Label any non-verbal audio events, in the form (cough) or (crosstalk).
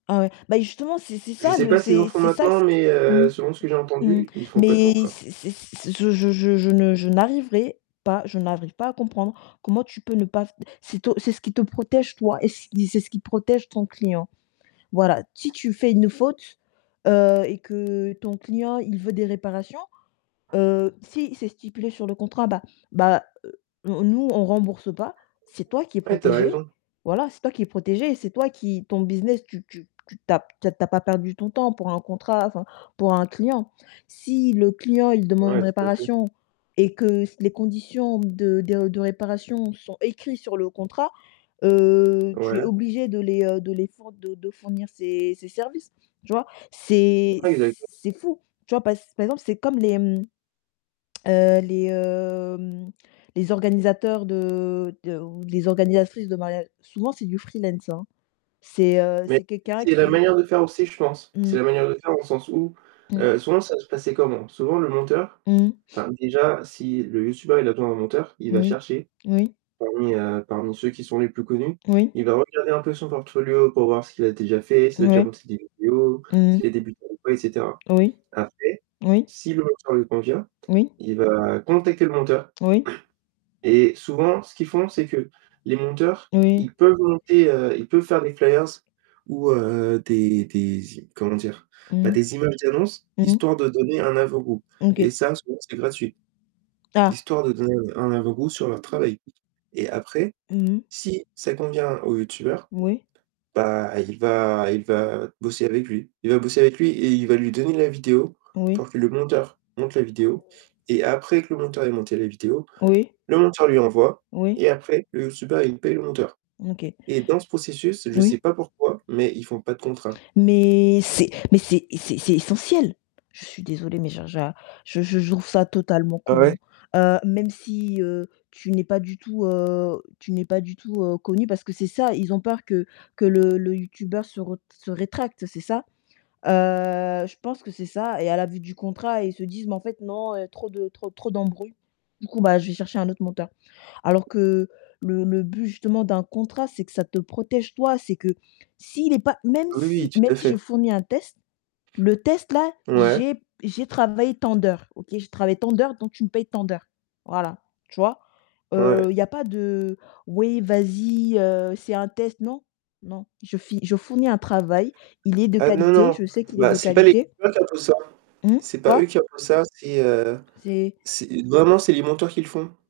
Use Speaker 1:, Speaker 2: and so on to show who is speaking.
Speaker 1: Ah ouais. Bah justement, c'est c'est
Speaker 2: Je
Speaker 1: ça
Speaker 2: sais
Speaker 1: le
Speaker 2: pas s'ils en
Speaker 1: c'est
Speaker 2: font
Speaker 1: c'est ça
Speaker 2: maintenant,
Speaker 1: ce que
Speaker 2: mais heu,
Speaker 1: mmh?
Speaker 2: selon ce que j'ai
Speaker 1: Mmh,
Speaker 2: entendu, ils font pas de
Speaker 1: mais
Speaker 2: contrat.
Speaker 1: c'est c'est c'est je je je je ne je n'arriverai pas je n'arrive pas à comprendre comment tu peux ne pas f c'est to c'est ce qui te protège toi et c c'est ce qui protège ton client. Voilà, si tu fais une faute, heu et que ton client, il veut des réparations, heu, si c'est stipulé sur le contrat, bah, bah, heu, nous nous on rembourse pas, c'est toi qui est
Speaker 2: Ouais, tu as
Speaker 1: protégé,
Speaker 2: raison.
Speaker 1: voilà, c'est toi qui est protégé, c'est toi qui ton business tu tu tu tu as p tu as tu as pas perdu ton temps pour un contrat enfin, pour un client. Si le client il demande
Speaker 2: Ouais, tout à fait.
Speaker 1: réparation et que les s conditions de de de réparation sont écrits sur le contrat, heu, tu es
Speaker 2: Ouais.
Speaker 1: obligé de les, heu, de les four de de fournir ces ces services, tu vois? C'est c
Speaker 2: Ouais, exactement.
Speaker 1: c'est fou. Tu vois, pass par exemple, c'est comme les, mmh, (tsk) heu, les, hem, les organisateurs de de ou les organisatrices de mariage souvent, c'est du freelance, hein. C'est heu,
Speaker 2: Mais
Speaker 1: c'est quelqu'un
Speaker 2: c'est la
Speaker 1: qui
Speaker 2: manière de faire aussi, je pense. C'est
Speaker 1: Mmh.
Speaker 2: la manière de faire au sens où,
Speaker 1: Mmh.
Speaker 2: heu, souvent, ça va se passer comment? Souvent le monteur
Speaker 1: Mmh.
Speaker 2: enfin, déjà si le youtubeur, il a besoin d'un monteur, il va
Speaker 1: Moui.
Speaker 2: chercher,
Speaker 1: Oui.
Speaker 2: parmi heu, parmi ceux qui sont les plus connus.
Speaker 1: Oui.
Speaker 2: Il va regarder un peu son portfolio pour voir ce qu'il a déjà fait, s'il a déjà
Speaker 1: Ouais.
Speaker 2: monté des vidéos,
Speaker 1: Mmh mh.
Speaker 2: s'il est débutant ou quoi, et cetera.
Speaker 1: Oui.
Speaker 2: Après,
Speaker 1: Oui.
Speaker 2: si le monteur lui convient,
Speaker 1: Oui.
Speaker 2: il va contacter le monteur.
Speaker 1: Oui.
Speaker 2: Et souvent, ce qu'ils font, c'est que, les monteurs,
Speaker 1: Oui.
Speaker 2: ils peuvent monter, heu, ils peuvent faire des flyers ou heu, des des z comment dire? Bah
Speaker 1: Mmh.
Speaker 2: des images d'annonce,
Speaker 1: Mmh.
Speaker 2: histoire de donner un avant goût. Et
Speaker 1: OK.
Speaker 2: ça, souvent, c'est gratuit.
Speaker 1: Ah.
Speaker 2: Histoire de donner un un avant goût sur leur travail. Et après,
Speaker 1: Mmh mh.
Speaker 2: si ça convient au youtubeur,
Speaker 1: Oui.
Speaker 2: bah, il va il va bosser avec lui. Il va bosser avec lui et il va lui donner la vidéo,
Speaker 1: Oui.
Speaker 2: pour que le monteur, monte la vidéo. Et après que le monteur ait monté à la vidéo,
Speaker 1: Oui.
Speaker 2: le monteur lui envoie
Speaker 1: Oui.
Speaker 2: et après le youtubeur, il paye le monteur.
Speaker 1: OK.
Speaker 2: Et dans ce processus, je sais
Speaker 1: Oui.
Speaker 2: pas pourquoi, mais ils font pas de contrat.
Speaker 1: Mais, c'est mais c'est c'est c'est essentiel. Je suis désolée, mais je je je je je trouve ça totalement
Speaker 2: Ah ouais?
Speaker 1: con, heu, même si heu, tu n'es pas du tout, heu, tu n'es pas du tout, heu, connu parce que c'est ça, ils ont peur que que le le Youtubeur se re se rétracte, c'est ça? Heu, je pense que c'est ça et à la vue du contrat, ils se disent: «Mais en fait non, heu, trop de trop trop d'embrouilles». Du coup, bah, je vais chercher un autre monteur. Alors que le le but justement d'un contrat, c'est que ça te protège toi, c'est que, s'il est pas même
Speaker 2: Oui, oui.
Speaker 1: si
Speaker 2: Tout à
Speaker 1: même si je
Speaker 2: fait.
Speaker 1: fournis un test le test là,
Speaker 2: Ouais.
Speaker 1: j'ai j'ai travaillé tant d'heures. OK, j'ai travaillé tant d'heures donc tu me paies tant d'heures. Voilà, tu vois? Heu,
Speaker 2: Ouais.
Speaker 1: il y a pas de: «Oui vas-y, heu, c'est un test». Non, non. Je fi je fournis un travail, il est de
Speaker 2: Ah non,
Speaker 1: qualité,
Speaker 2: non.
Speaker 1: je sais qu'il est
Speaker 2: Bah,
Speaker 1: de
Speaker 2: c'est pas les
Speaker 1: qualité.
Speaker 2: (unintelligible) ça.
Speaker 1: Mmh?
Speaker 2: C'est pas
Speaker 1: Quoi?
Speaker 2: eux qui ont fait ça, c'est, heu
Speaker 1: C'est
Speaker 2: c'est vraiment c'est les monteurs qui le font.